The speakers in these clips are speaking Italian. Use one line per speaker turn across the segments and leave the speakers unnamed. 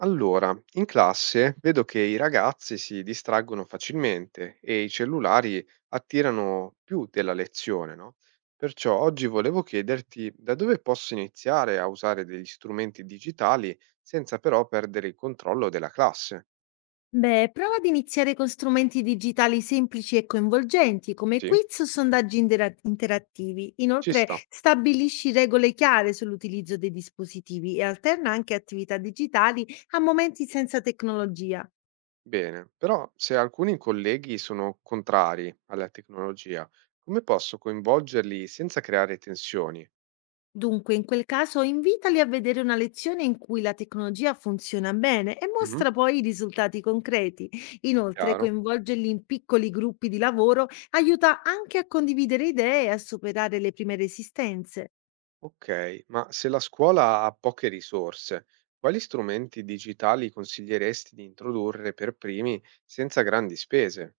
Allora, in classe vedo che i ragazzi si distraggono facilmente e i cellulari attirano più della lezione, no? Perciò oggi volevo chiederti da dove posso iniziare a usare degli strumenti digitali senza però perdere il controllo della classe.
Beh, prova ad iniziare con strumenti digitali semplici e coinvolgenti, come
Sì,
quiz o sondaggi interattivi.
ci
Inoltre,
sta.
stabilisci regole chiare sull'utilizzo dei dispositivi e alterna anche attività digitali a momenti senza tecnologia.
Bene, però se alcuni colleghi sono contrari alla tecnologia, come posso coinvolgerli senza creare tensioni?
Dunque, in quel caso, invitali a vedere una lezione in cui la tecnologia funziona bene e
Mhm.
mostra poi i risultati concreti. Inoltre,
Chiaro?
coinvolgerli in piccoli gruppi di lavoro aiuta anche a condividere idee e a superare le prime resistenze.
Ok, ma se la scuola ha poche risorse, quali strumenti digitali consiglieresti di introdurre per primi senza grandi spese?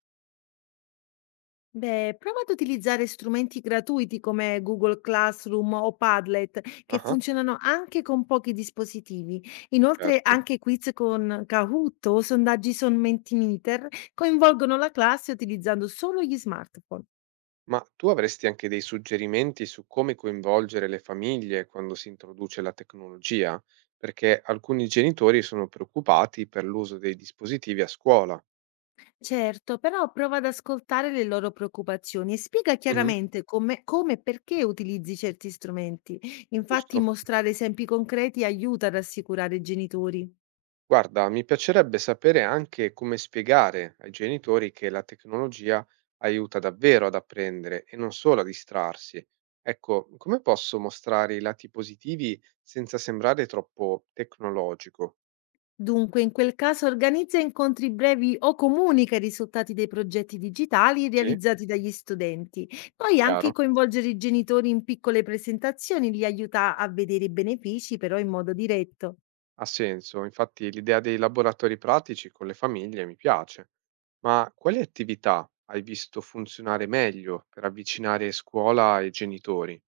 Beh, prova ad utilizzare strumenti gratuiti come Google Classroom o Padlet, che
Ah,
funzionano anche con pochi dispositivi. Inoltre,
certo.
anche quiz con Kahoot o sondaggi su Mentimeter coinvolgono la classe utilizzando solo gli smartphone.
Ma tu avresti anche dei suggerimenti su come coinvolgere le famiglie quando si introduce la tecnologia? Perché alcuni genitori sono preoccupati per l'uso dei dispositivi a scuola.
Certo, però prova ad ascoltare le loro preoccupazioni e spiega
Mhm.
chiaramente come e perché utilizzi certi strumenti. Infatti,
Giusto.
mostrare esempi concreti aiuta ad assicurare i genitori.
Guarda, mi piacerebbe sapere anche come spiegare ai genitori che la tecnologia aiuta davvero ad apprendere e non solo a distrarsi. Ecco, come posso mostrare i lati positivi senza sembrare troppo tecnologico?
Dunque, in quel caso organizza incontri brevi o comunica i risultati dei progetti digitali
Sì,
realizzati dagli studenti. Poi anche
chiaro,
coinvolgere i genitori in piccole presentazioni li aiuta a vedere i benefici, però in modo diretto.
ha senso. Infatti l'idea dei laboratori pratici con le famiglie mi piace. Ma quali attività hai visto funzionare meglio per avvicinare scuola e genitori?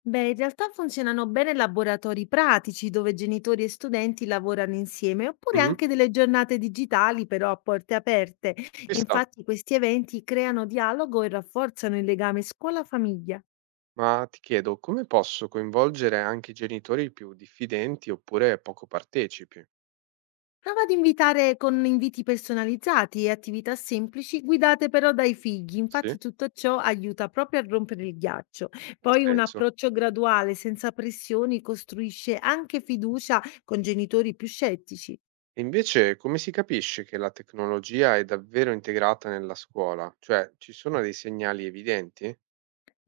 Beh, in realtà funzionano bene laboratori pratici dove genitori e studenti lavorano insieme, oppure
Mhm.
anche delle giornate digitali, però a porte aperte.
Ci sta.
Infatti, questi eventi creano dialogo e rafforzano il legame scuola-famiglia.
Ma ti chiedo, come posso coinvolgere anche i genitori più diffidenti oppure poco partecipi?
Prova ad invitare con inviti personalizzati e attività semplici, guidate però dai figli. Infatti
Sì,
tutto ciò aiuta proprio a rompere il ghiaccio.
ha
Poi un
senso.
approccio graduale, senza pressioni, costruisce anche fiducia con genitori più scettici.
E invece, come si capisce che la tecnologia è davvero integrata nella scuola? Cioè, ci sono dei segnali evidenti?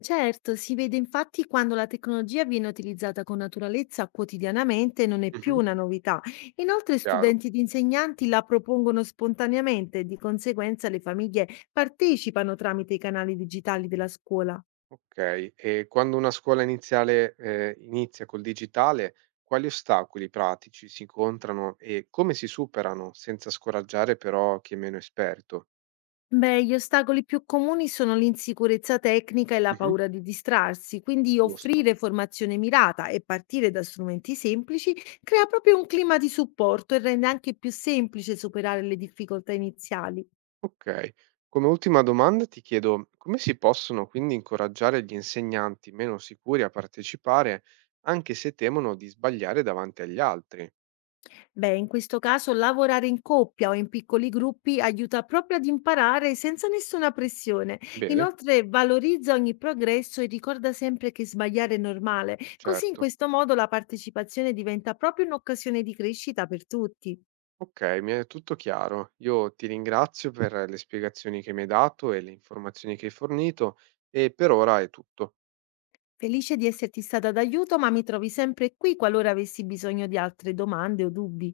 Certo, si vede infatti quando la tecnologia viene utilizzata con naturalezza quotidianamente e non è più
Mhm.
una novità. Inoltre
Chiaro.
studenti ed insegnanti la propongono spontaneamente e di conseguenza le famiglie partecipano tramite i canali digitali della scuola.
Ok. E quando una scuola iniziale, inizia col digitale, quali ostacoli pratici si incontrano e come si superano senza scoraggiare però chi è meno esperto?
Beh, gli ostacoli più comuni sono l'insicurezza tecnica e la
Mhm.
paura di distrarsi, quindi
Giusto.
offrire formazione mirata e partire da strumenti semplici crea proprio un clima di supporto e rende anche più semplice superare le difficoltà iniziali.
Okay. Come ultima domanda ti chiedo: come si possono quindi incoraggiare gli insegnanti meno sicuri a partecipare, anche se temono di sbagliare davanti agli altri?
Beh, in questo caso lavorare in coppia o in piccoli gruppi aiuta proprio ad imparare senza nessuna pressione.
Bene,
Inoltre valorizza ogni progresso e ricorda sempre che sbagliare è normale, così in
certo.
questo modo la partecipazione diventa proprio un'occasione di crescita per tutti.
Okay, mi è tutto chiaro. Io ti ringrazio per le spiegazioni che mi hai dato e le informazioni che hai fornito e per ora è tutto.
Felice di esserti stata d'aiuto, ma mi trovi sempre qui qualora avessi bisogno di altre domande o dubbi.